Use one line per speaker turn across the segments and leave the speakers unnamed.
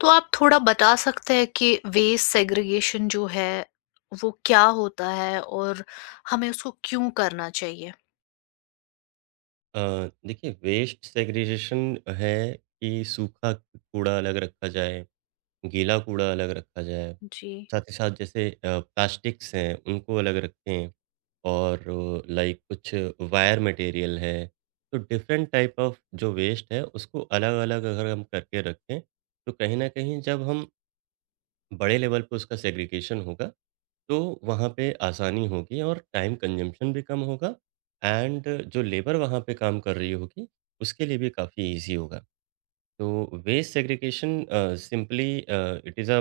तो आप थोड़ा बता सकते हैं कि वेस्ट सेग्रीगेशन जो है, वो क्या होता है और हमें उसको क्यों करना चाहिए?
अ, देखिए वेस्ट सेग्रीगेशन है कि सूखा कूड़ा अलग रखा जाए, गीला कूड़ा अलग रखा जाए।
जी,
साथ ही साथ जैसे प्लास्टिक्स हैं उनको अलग रखें और लाइक कुछ वायर मटेरियल है। तो डिफरेंट टाइप ऑफ जो वेस्ट है उसको अलग-अलग अगर हम करके रखें, तो कहीं न कहीं जब हम बड़े लेवल पे उसका सेग्रीगेशन होगा तो वहाँ पे आसानी होगी और टाइम कंज़म्पशन भी कम होगा एंड जो लेबर वहाँ पे काम कर रही होगी, उसके लिए भी काफ़ी ईज़ी होगा। तो waste segregation simply it is a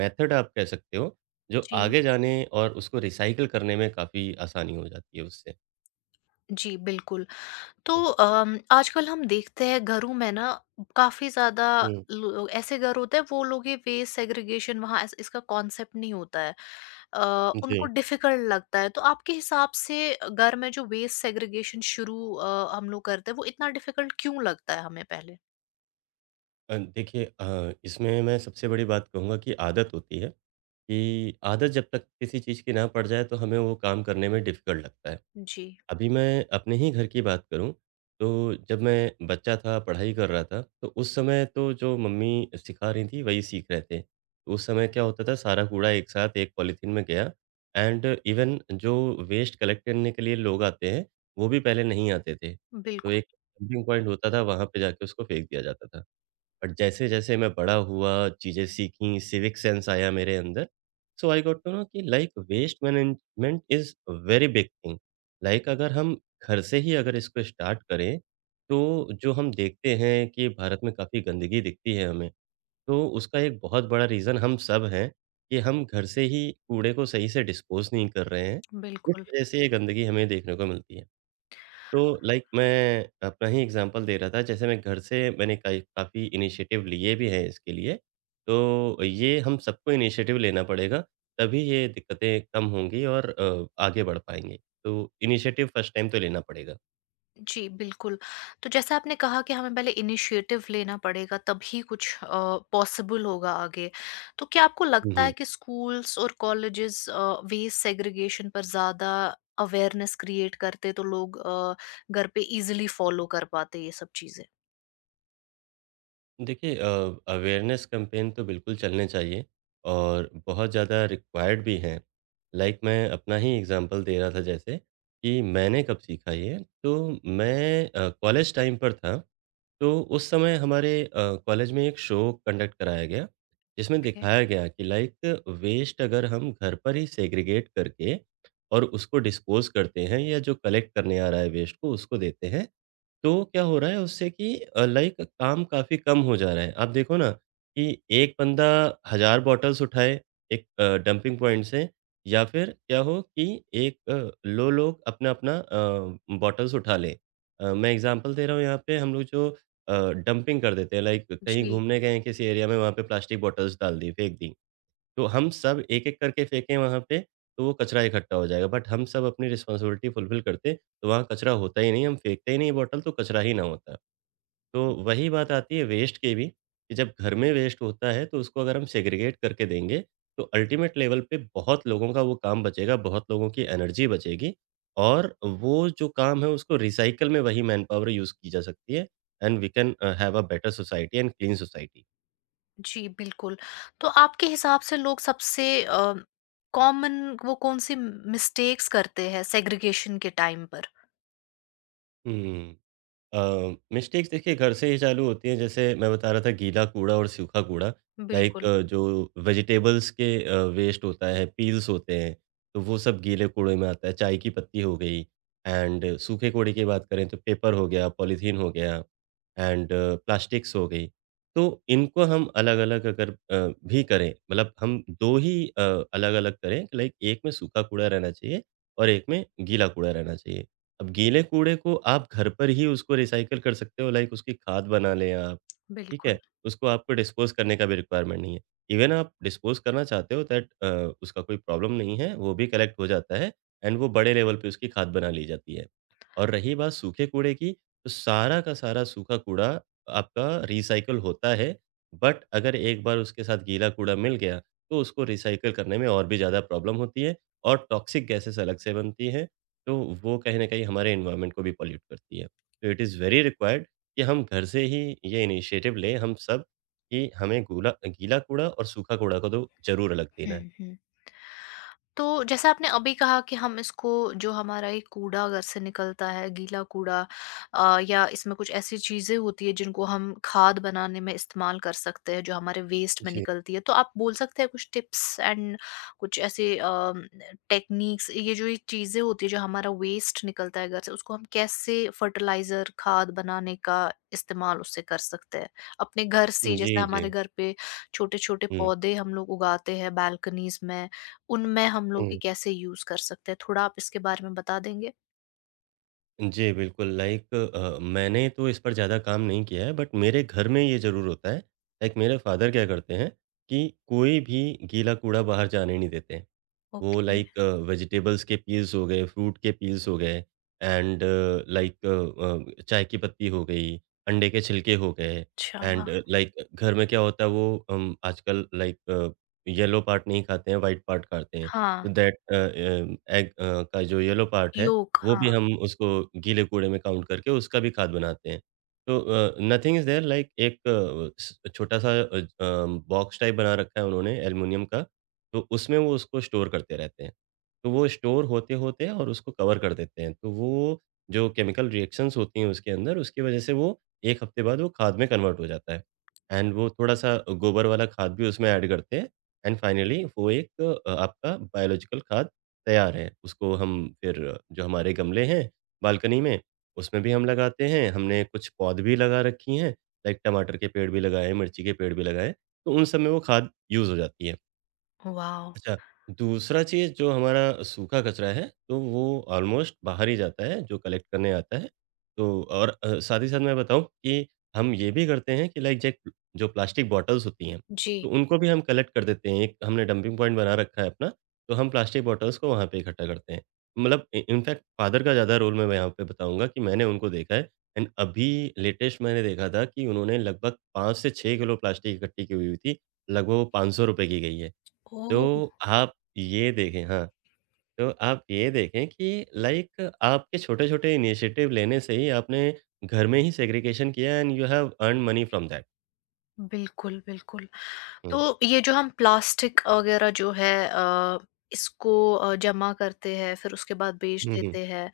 method आप कह सकते हो, जो
जी।
आगे जाने और उसको रिसाइकिल करने में काफ़ी आसानी हो जाती है उससे।
जी, बिल्कुल। तो
हुँ,
आजकल हम देखते हैं घरों में ना काफ़ी ज़्यादा
हुँ,
लो ऐसे घर होते हैं वो लोग ये वेस्ट सेग्रीगेशन वहाँ इस इसका कॉन्सेप्ट नहीं होता है। अ, उनको
जी।
डिफ़िकल्ट लगता है। तो आपके हिसाब से घर में जो वेस्ट सेग्रीगेशन शुरू हम लोग करते हैं वो इतना डिफ़िकल्ट क्यों लगता है हमें पहले?
देखिए इसमें मैं सबसे बड़ी बात कहूँगा कि आदत होती है, कि आदत जब तक किसी चीज़ की ना पड़ जाए, तो हमें वो काम करने में डिफ़िकल्ट लगता है।
जी।
अभी मैं अपने ही घर की बात करूँ, तो जब मैं बच्चा था, पढ़ाई कर रहा था, तो उस समय तो जो मम्मी सिखा रही थीं, वही सीख रहे थे। तो उस समय क्या होता था, सारा कूड़ा एक साथ एक पॉलीथीन में गया एंड इवन जो वेस्ट कलेक्ट करने के लिए लोग आते हैं, वो भी पहले नहीं आते थे। तो
बिल्कुल,
एक डंपिंग पॉइंट होता था, वहाँ पे जाके उसको फेंक दिया जाता था। बट जैसे-जैसे मैं बड़ा हुआ, चीज़ें सीखीं, सिविक सेंस आया मेरे अंदर, so I got to know कि like waste management is a very big thing. Like अगर हम घर से ही अगर इसको स्टार्ट करें, तो जो हम देखते हैं कि भारत में काफ़ी गंदगी दिखती है हमें, तो उसका एक बहुत बड़ा रीज़न हम सब हैं कि हम घर से ही कूड़े को सही से डिस्पोज़ नहीं कर रहे हैं। इस
बिल्कुल।
वजह से ये गंदगी हमें देखने को मिलती है। तो लाइक मैं अपना ही एग्ज़ाम्पल दे रहा था, जैसे मैं घर से मैंने कई काफ़ी इनिशिएटिव लिए भी हैं इसके लिए। तो ये हम सबको इनिशिएटिव लेना पड़ेगा, तभी ये दिक्कतें कम होंगी और आगे बढ़ पाएँगे। तो इनिशिएटिव फर्स्ट टाइम तो लेना पड़ेगा।
जी, बिल्कुल। तो जैसा आपने कहा कि हमें पहले इनिशिएटिव लेना पड़ेगा तभी कुछ पॉसिबल होगा आगे। तो क्या आपको
हुँ,
लगता है
हुँ।
कि स्कूल्स और कॉलेजेस वेस्ट सेग्रीगेशन पर ज़्यादा अवेयरनेस क्रिएट करते तो लोग घर पे ईज़िली फ़ॉलो कर पाते ये सब चीज़ें?
देखिए अवेयरनेस कैंपेन तो बिल्कुल चलने चाहिए और बहुत ज़्यादा रिक्वायर्ड भी हैं। लाइक मैं अपना ही एग्ज़ाम्पल दे रहा था जैसे कि मैंने कब सीखा ये, तो मैं कॉलेज टाइम पर था तो उस समय हमारे कॉलेज में एक शो कंडक्ट कराया गया, जिसमें
ओके।
दिखाया गया कि लाइक वेस्ट अगर हम घर पर ही सेग्रीगेट करके और उसको डिस्पोज़ करते हैं या जो कलेक्ट करने आ रहा है वेस्ट को उसको देते हैं, तो क्या हो रहा है उससे कि लाइक काम काफ़ी कम हो जा रहा है। आप देखो ना कि एक बंदा हज़ार बॉटल्स उठाए एक डंपिंग पॉइंट से या फिर क्या हो कि एक अ, लो लोग अपना-अपना बॉटल्स उठा लें। मैं एग्ज़ाम्पल दे रहा हूँ यहाँ पे हम लोग जो अ, डंपिंग कर देते हैं लाइक कहीं
जी,
घूमने गए हैं किसी एरिया में वहाँ पे प्लास्टिक बॉटल्स डाल दी, फेंक दी। तो हम सब एक-एक करके फेंकें वहाँ पे, तो वो कचरा इकट्ठा हो जाएगा। बट हम सब अपनी रिस्पॉन्सिबिलिटी फुलफिल करते, तो वहाँ कचरा होता ही नहीं, हम फेंकते ही नहीं बॉटल, तो कचरा ही ना होता। तो वही बात आती है वेस्ट की भी, कि जब घर में वेस्ट होता है, तो उसको अगर हम सेग्रीगेट करके देंगे, तो अल्टीमेट लेवल पे बहुत लोगों का वो काम बचेगा, बहुत लोगों की एनर्जी बचेगी और वो जो काम है, उसको रिसाइकल में वही मैनपावर यूज़ की जा सकती है and we can have a better society and clean society.
जी, बिल्कुल। तो आपके हिसाब से लोग सबसे कॉमन वो कौन-सी मिस्टेक्स करते हैं सेग्रीगेशन के टाइम पर?
हुँ। मिस्टेक्स देखिए घर से ही चालू होती हैं। जैसे मैं बता रहा था गीला कूड़ा और सूखा कूड़ा लाइक
बिल्कुल,
जो वेजिटेबल्स के वेस्ट होता है, पील्स होते हैं, तो वो सब गीले कूड़े में आता है। चाय की पत्ती हो गई एंड सूखे कूड़े की बात करें तो पेपर हो गया, पॉलीथीन हो गया एंड प्लास्टिक्स हो गई। तो इनको हम अलग-अलग अगर भी करें मतलब हम 2 ही अलग-अलग करें लाइक एक में सूखा कूड़ा रहना चाहिए और एक में गीला कूड़ा रहना चाहिए। अब गीले कूड़े को आप घर पर ही उसको रिसाइकिल कर सकते हो लाइक उसकी खाद बना लें आप, ठीक
बिल्कुल।
है? उसको आपको डिस्पोज़ करने का भी रिक्वायरमेंट नहीं है। इवन आप डिस्पोज़ करना चाहते हो दैट उसका कोई प्रॉब्लम नहीं है, वो भी कलेक्ट हो जाता है एंड वो बड़े लेवल पे उसकी खाद बना ली जाती है। और रही बात सूखे कूड़े की, तो सारा का सारा सूखा कूड़ा आपका रिसाइकिल होता है, बट अगर एक बार उसके साथ गीला कूड़ा मिल गया, तो उसको रिसाइकिल करने में और भी ज़्यादा प्रॉब्लम होती है और टॉक्सिक गैसेज़ अलग से बनती हैं। तो वो कहीं न कहीं हमारे एनवायरनमेंट को भी पॉल्यूट करती है। तो इट इज़ वेरी रिक्वायर्ड कि हम घर से ही ये इनिशिएटिव लें हम सब कि हमें गूला गीला कूड़ा और सूखा कूड़ा को तो ज़रूर अलग देना है।
हुँ, हुँ। तो जैसा आपने अभी कहा कि हम इसको जो हमारा ये कूड़ा घर से निकलता है, गीला कूड़ा या इसमें कुछ ऐसी चीज़ें होती हैं जिनको हम खाद बनाने में इस्तेमाल कर सकते हैं, जो हमारे वेस्ट में
जी।
निकलती है। तो आप बोल सकते हैं कुछ टिप्स एंड कुछ ऐसे टेक्नीक्स ये जो ये चीज़ें होती हैं जो हमारा वेस्ट निकलता है घर से, उसको हम कैसे फर्टिलाइज़र, खाद बनाने का इस्तेमाल उससे कर सकते हैं? अपने घर से
जी,
जैसे
जी।
हमारे घर पे छोटे-छोटे
हुँ।
पौधे हम लोग उगाते हैं बालकनीज़ में उनमें हम लोग ये
हुँ।
कैसे यूज़ कर सकते हैं? थोड़ा आप इसके बारे में बता देंगे?
जी, बिल्कुल लाइक मैंने तो इस पर ज़्यादा काम नहीं किया है बट मेरे घर में ये ज़रूर होता है। लाइक मेरे फादर क्या करते हैं कि कोई भी गीला कूड़ा बाहर जाने नहीं देते। वो
ओके,
लाइक वेजिटेबल्स के पील्स हो गए, फ्रूट के पील्स हो गए एंड लाइक चाय की पत्ती हो गई, अंडे के छिलके हो गए
अच्छा।
एंड लाइक घर में क्या होता है वो आजकल लाइक येलो पार्ट नहीं खाते हैं, व्हाइट पार्ट खाते हैं।
हाँ,
तो दैट एग का जो येलो पार्ट है,
योग,
वो
हाँ,
भी हम उसको गीले कूड़े में काउंट करके उसका भी खाद बनाते हैं। तो नथिंग इज़ देयर लाइक एक अ, स छोटा-सा बॉक्स टाइप बना रखा है उन्होंने एल्युमिनियम का तो उसमें वो उसको स्टोर करते रहते हैं। तो वो स्टोर होते-होते और उसको कवर कर देते हैं। तो वो जो केमिकल रिएक्शंस होती हैं उसके अंदर, उसकी वजह से वो 1 हफ्ते बाद वो खाद में कन्वर्ट हो जाता है। एंड वो थोड़ा-सा गोबर वाला खाद भी उसमें ऐड करते हैं एंड फाइनली वो एक आपका बायोलॉजिकल खाद तैयार है। उसको हम फिर जो हमारे गमले हैं बालकनी में, उसमें भी हम लगाते हैं। हमने कुछ पौध भी लगा रखी हैं, लाइक टमाटर के पेड़ भी लगाए हैं, मिर्ची के पेड़ भी लगाए हैं। तो उन सब में वो खाद यूज़ हो जाती है।
वाओ!
अच्छा, दूसरा चीज़ जो हमारा सूखा कचरा है, तो वो ऑलमोस्ट बाहर ही जाता है, जो कलेक्ट करने आता है। तो और साथ ही साथ मैं बताऊँ कि हम ये भी करते हैं कि लाइक जैक जो प्लास्टिक बॉटल्स होती हैं,
जी।
तो उनको भी हम कलेक्ट कर देते हैं। एक हमने डंपिंग पॉइंट बना रखा है अपना, तो हम प्लास्टिक बॉटल्स को वहाँ पे इकट्ठा करते हैं। मतलब इ इनफैक्ट फादर का ज़्यादा रोल मैं यहाँ पे बताऊँगा कि मैंने उनको देखा है एंड अभी लेटेस्ट मैंने देखा था कि उन्होंने लगभग 5 से 6 किलो प्लास्टिक इकट्ठी की हुई थी। लगभग वो ₹500 की गई है।
ओह!
तो आप ये देखें हाँ, तो आप ये देखें कि लाइक आपके छोटे-छोटे इनिशिएटिव लेने से ही आपने घर में ही सेग्रीगेशन किया and you have earned money from that.
बिल्कुल, बिल्कुल।
हुँ।
तो ये जो हम प्लास्टिक वगैरह जो है इसको जमा करते हैं फिर उसके बाद बेच
हुँ, हुँ।
देते हैं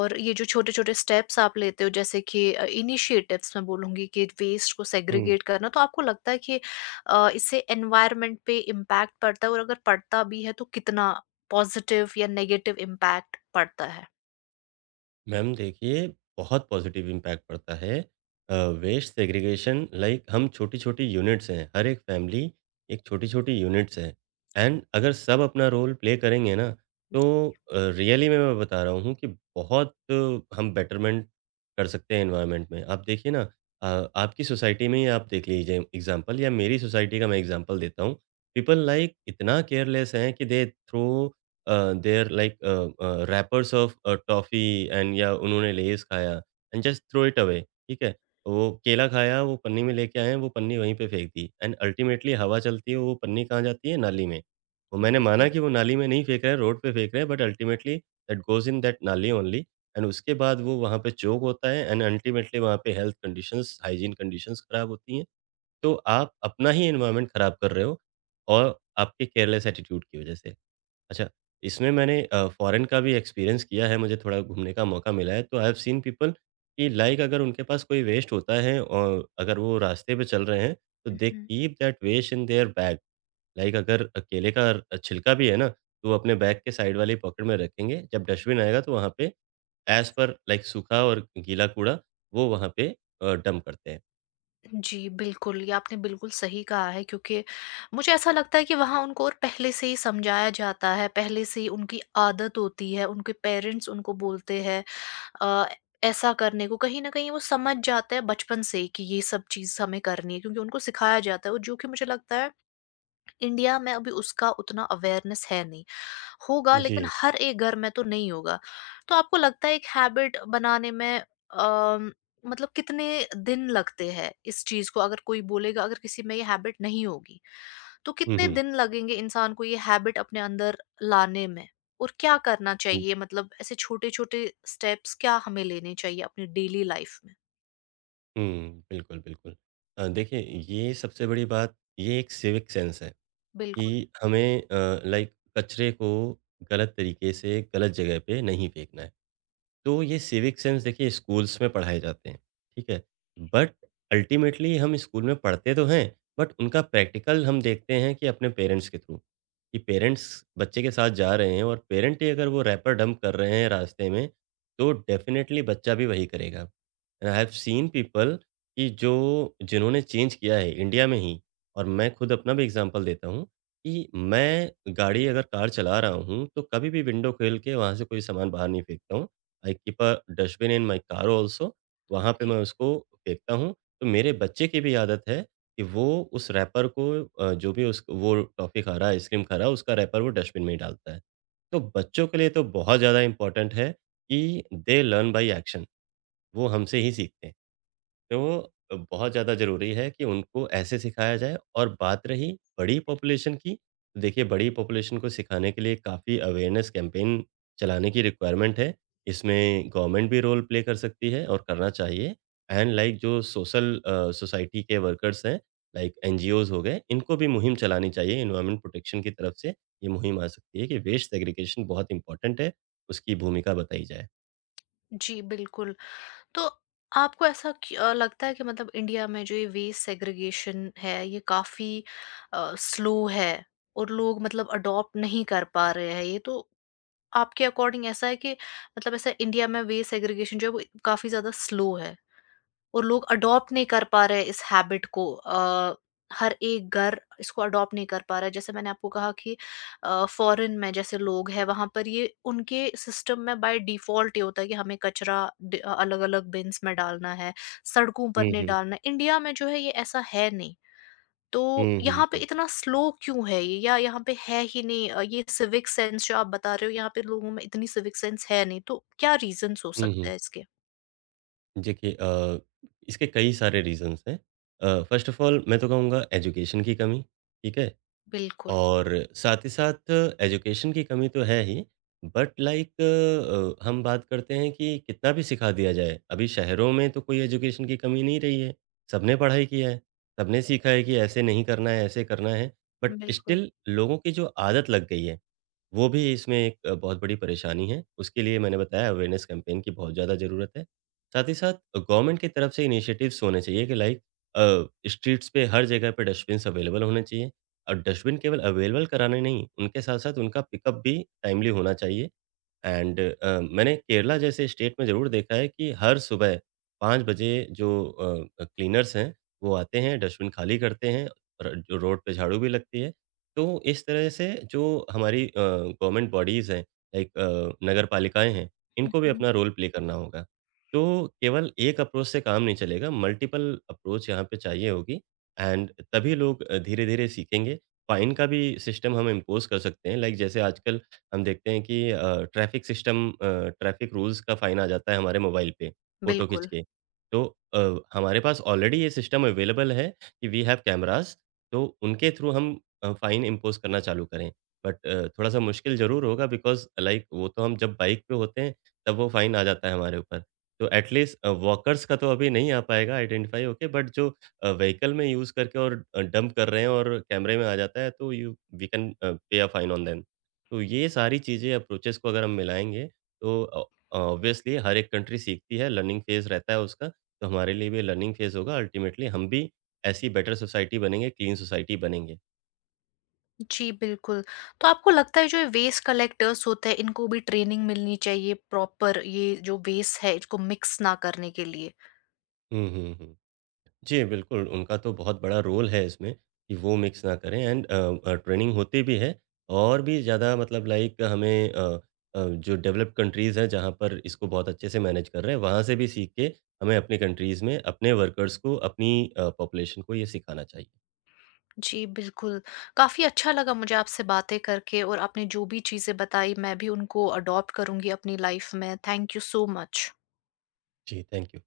और ये जो छोटे-छोटे स्टेप्स आप लेते हो जैसे कि इनिशिएटिव्स मैं बोलूँगी कि वेस्ट को
हुँ।
सेग्रीगेट करना तो आपको लगता है कि इससे एनवायरनमेंट पे इम्पैक्ट पड़ता है और अगर पड़ता भी है तो कितना पॉजिटिव या नेगेटिव इम्पैक्ट पड़ता है?
मैम देखिए, बहुत पॉज़िटिव इम्पैक्ट पड़ता है। वेस्ट सेग्रीगेशन लाइक हम छोटी-छोटी यूनिट्स हैं, हर एक फैमिली एक छोटी-छोटी यूनिट्स है एंड अगर सब अपना रोल प्ले करेंगे ना, तो रियली में मैं बता रहा हूँ कि बहुत हम बेटरमेंट कर सकते हैं एनवायरनमेंट में। आप देखिए ना अ, आपकी सोसाइटी में ही आप देख लीजिए एग्ज़ाम्पल या मेरी सोसाइटी का मैं एग्ज़ाम्पल देता हूँ। पीपल लाइक इतना केयरलेस हैं कि they throw a, they are like wrappers of toffee and या उन्होंने लेज़ खाया and just throw it away ठीक है? वो केला खाया, वो पन्नी में लेके आए हैं, वो पन्नी वहीं पे फेंक दी एंड अल्टीमेटली हवा चलती है, वो पन्नी कहाँ जाती है? नाली में। वो मैंने माना कि वो नाली में नहीं फेंक रहे हैं, रोड पे फेंक रहे हैं but ultimately that goes in that नाली ओनली एंड उसके बाद वो वहाँ पे चोक होता है एंड अल्टीमेटली वहाँ पे हेल्थ कंडीशंस, हाइजीन कंडीशंस खराब होती हैं। तो आप अपना ही एनवायरनमेंट खराब कर रहे हो और आपके केयरलेस एटीट्यूड की वज़ह से। अच्छा, इसमें मैंने फ़ॉरेन का भी एक्सपीरियंस किया है, मुझे थोड़ा घूमने का मौका मिला है, तो आई हैव सीन पीपल कि लाइक अगर उनके पास कोई वेस्ट होता है और अगर वो रास्ते पे चल रहे हैं, तो they keep that waste in their bag. Like अगर केले का छिलका भी है ना, तो वो अपने बैग के साइड वाली पॉकेट में रखेंगे, जब डस्टबिन आएगा तो वहाँ पे एज़ पर लाइक सूखा और गीला कूड़ा, वो वहाँ पे डंप करते हैं।
जी, बिल्कुल, ये आपने बिल्कुल सही कहा है क्योंकि मुझे ऐसा लगता है कि वहाँ उनको और पहले से ही समझाया जाता है, पहले से ही उनकी आदत होती है, उनके पेरेंट्स उनको बोलते हैं अ, ऐसा करने को। कहीं न कहीं वो समझ जाते हैं बचपन से ही कि ये सब चीज़ हमें करनी है क्योंकि उनको सिखाया जाता है और जो कि मुझे लगता है इंडिया में अभी उसका उतना अवेयरनेस है नहीं। होगा
जी।
लेकिन हर एक घर में तो नहीं होगा। तो आपको लगता है एक हैबिट बनाने में मतलब कितने दिन लगते हैं इस चीज़ को अगर कोई बोलेगा अगर किसी में ये हैबिट नहीं होगी, तो
हुँ,
कितने
हुँ।
दिन लगेंगे इंसान को ये हैबिट अपने अंदर लाने में? और क्या करना
हुँ,
चाहिए मतलब ऐसे छोटे-छोटे स्टेप्स क्या हमें लेने चाहिए अपनी डेली लाइफ में?
हुँ, बिल्कुल, बिल्कुल। देखिए ये सबसे बड़ी बात, ये एक सिविक सेंस है।
बिल्कुल।
कि हमें लाइक कचरे को गलत तरीके से गलत जगह पे नहीं फेंकना है। तो ये सिविक सेंस देखिए स्कूल्स में पढ़ाए जाते हैं, ठीक है? बट अल्टीमेटली हम स्कूल में पढ़ते तो हैं, बट उनका प्रैक्टिकल हम देखते हैं कि अपने पेरेंट्स के थ्रू, कि पेरेंट्स बच्चे के साथ जा रहे हैं और पेरेंट ही अगर वो रैपर डंप कर रहे हैं रास्ते में, तो डेफ़िनेटली बच्चा भी वही करेगा। आई हैव सीन पीपल कि जो जिन्होंने चेंज किया है इंडिया में ही और मैं खुद अपना भी एग्जांपल देता हूँ कि मैं गाड़ी अगर कार चला रहा हूँ, तो कभी भी विंडो खोल के वहाँ से कोई सामान बाहर नहीं फेंकता हूँ। I keep a dustbin in my car also, वहाँ पे
Okay.
मैं उसको फेंकता हूँ। तो मेरे बच्चे की भी आदत है कि वो उस रैपर को जो भी उस वो टॉफ़ी खा रहा है, आइसक्रीम खा रहा है, उसका रैपर वो डस्टबिन में ही डालता है। तो बच्चों के लिए तो बहुत ज़्यादा इम्पोर्टेंट है कि दे लर्न बाय एक्शन वो हमसे ही सीखते हैं। तो बहुत ज़्यादा ज़रूरी है कि उनको ऐसे सिखाया जाए और बात रही बड़ी पॉपुलेशन की, तो देखिए बड़ी पॉपुलेशन को सिखाने के लिए काफ़ी अवेयरनेस कैंपेन चलाने की रिक्वायरमेंट है। इसमें गवर्नमेंट भी रोल प्ले कर सकती है और करना चाहिए एंड लाइक जो सोसाइटी के वर्कर्स हैं, लाइक एनजीओज़ हो गए, इनको भी मुहिम चलानी चाहिए एनवायरनमेंट प्रोटेक्शन की तरफ से। ये मुहिम आ सकती है कि वेस्ट सेग्रीगेशन बहुत इम्पोर्टेंट है, उसकी भूमिका बताई जाए।
जी, बिल्कुल। तो आपको ऐसा लगता है कि मतलब इंडिया में जो ये वेस्ट सेग्रीगेशन है ये काफी स्लो है और लोग मतलब अडॉप्ट नहीं कर पा रहे हैं ये तो आपके अकॉर्डिंग ऐसा है कि मतलब ऐसा इंडिया में वेस्ट सेग्रीगेशन जो है वो काफी ज्यादा स्लो है और लोग अडॉप्ट नहीं कर पा रहे हैं इस हैबिट को हर एक घर इसको अडॉप्ट नहीं कर पा रहा है जैसे मैंने आपको कहा कि फॉरेन में जैसे लोग हैं वहां पर ये उनके सिस्टम में बाय डिफॉल्ट ये होता है कि हमें कचरा अलग अलग बिन्स में डालना है सड़कों पर
हुँ,
नहीं
हुँ।
डालना है। इंडिया में जो है ये ऐसा है नहीं तो
हुँ, हुँ,
यहाँ पे
हुँ।
इतना स्लो क्यों है ये या यहाँ पे है ही नहीं ये सिविक सेंस जो आप बता रहे हो यहाँ पे लोगों में इतनी सिविक सेंस है नहीं तो क्या रीजंस हो
हुँ,
सकता
हुँ।
है इसके
देखिए इसके कई सारे रीज़न्स हैं। फ़र्स्ट ऑफ़ ऑल मैं तो कहूँगा एजुकेशन की कमी, ठीक है?
बिल्कुल
और साथ ही साथ एजुकेशन की कमी तो है ही, बट लाइक हम बात करते हैं कि कितना भी सिखा दिया जाए, अभी शहरों में तो कोई एजुकेशन की कमी नहीं रही है। सबने पढ़ाई किया है, सबने सीखा है कि ऐसे नहीं करना है, ऐसे करना है, बट
बिल्कुल
स्टिल लोगों की जो आदत लग गई है, वो भी इसमें एक बहुत बड़ी परेशानी है। उसके लिए मैंने बताया अवेयरनेस कैंपेन की बहुत ज़्यादा ज़रूरत है। साथ ही साथ गवर्नमेंट की तरफ से इनिशिएटिव्स होने चाहिए कि लाइक स्ट्रीट्स पे हर जगह पे डस्टबिन्स अवेलेबल होने चाहिए। और डस्टबिन केवल अवेलेबल कराने नहीं, उनके साथ-साथ उनका पिकअप भी टाइमली होना चाहिए। एंड मैंने केरला जैसे स्टेट में ज़रूर देखा है कि हर सुबह 5 बजे जो क्लीनर्स हैं, वो आते हैं, डस्टबिन खाली करते हैं और जो रोड पे झाड़ू भी लगती है। तो इस तरह से जो हमारी गवर्नमेंट बॉडीज़ हैं, लाइक नगर पालिकाएँ हैं, इनको भी अपना रोल प्ले करना होगा। तो केवल एक अप्रोच से काम नहीं चलेगा, मल्टीपल अप्रोच यहाँ पे चाहिए होगी एंड तभी लोग धीरे-धीरे सीखेंगे। फ़ाइन का भी सिस्टम हम इम्पोज़ कर सकते हैं, लाइक जैसे आजकल हम देखते हैं कि ट्रैफ़िक रूल्स का फ़ाइन आ जाता है हमारे मोबाइल पे, फ़ोटो खींच
बिल्कुल।
के। तो अ, हमारे पास ऑलरेडी ये सिस्टम अवेलेबल है कि वी हैव कैमराज़ तो उनके थ्रू हम फ़ाइन इम्पोज़ करना चालू करें। बट थोड़ा-सा मुश्किल ज़रूर होगा बिकॉज़ लाइक वो तो हम जब बाइक पे होते हैं, तब वो फ़ाइन आ जाता है हमारे ऊपर। तो एट लीस्ट वॉकर्स का तो अभी नहीं आ पाएगा आइडेंटिफ़ाई होके बट जो व्हीकल में यूज़ करके और डंप कर रहे हैं और कैमरे में आ जाता है तो you we can pay a fine on them. तो ये सारी चीज़ें अप्रोचेस को अगर हम मिलाएँगे तो ऑब्वियसली हर एक कंट्री सीखती है, लर्निंग फ़ेज़ रहता है उसका, तो हमारे लिए भी लर्निंग फ़ेज़ होगा अल्टीमेटली हम भी ऐसी बेटर सोसाइटी बनेंगे, क्लीन सोसाइटी बनेंगे।
जी, बिल्कुल। तो आपको लगता है जो ये वेस्ट कलेक्टर्स होते हैं इनको भी ट्रेनिंग मिलनी चाहिए प्रॉपर ये जो वेस्ट है इसको मिक्स ना करने के लिए।
हुँ, हुँ, हुँ। जी, बिल्कुल उनका तो बहुत बड़ा रोल है इसमें कि वो मिक्स ना करें एंड ट्रेनिंग होती भी है और भी ज़्यादा मतलब लाइक हमें जो डेवलप्ड कंट्रीज़ हैं जहाँ पर इसको बहुत अच्छे से मैनेज कर रहे हैं, वहाँ से भी सीख के हमें अपनी कंट्रीज़ में अपने वर्कर्स को, अपनी पॉपुलेशन को ये सिखाना चाहिए।
जी, बिल्कुल। काफ़ी अच्छा लगा मुझे आपसे बातें करके और आपने जो भी चीज़ें बताई मैं भी उनको अडॉप्ट करूँगी अपनी लाइफ़ में। Thank you so much.
Okay. Thank you.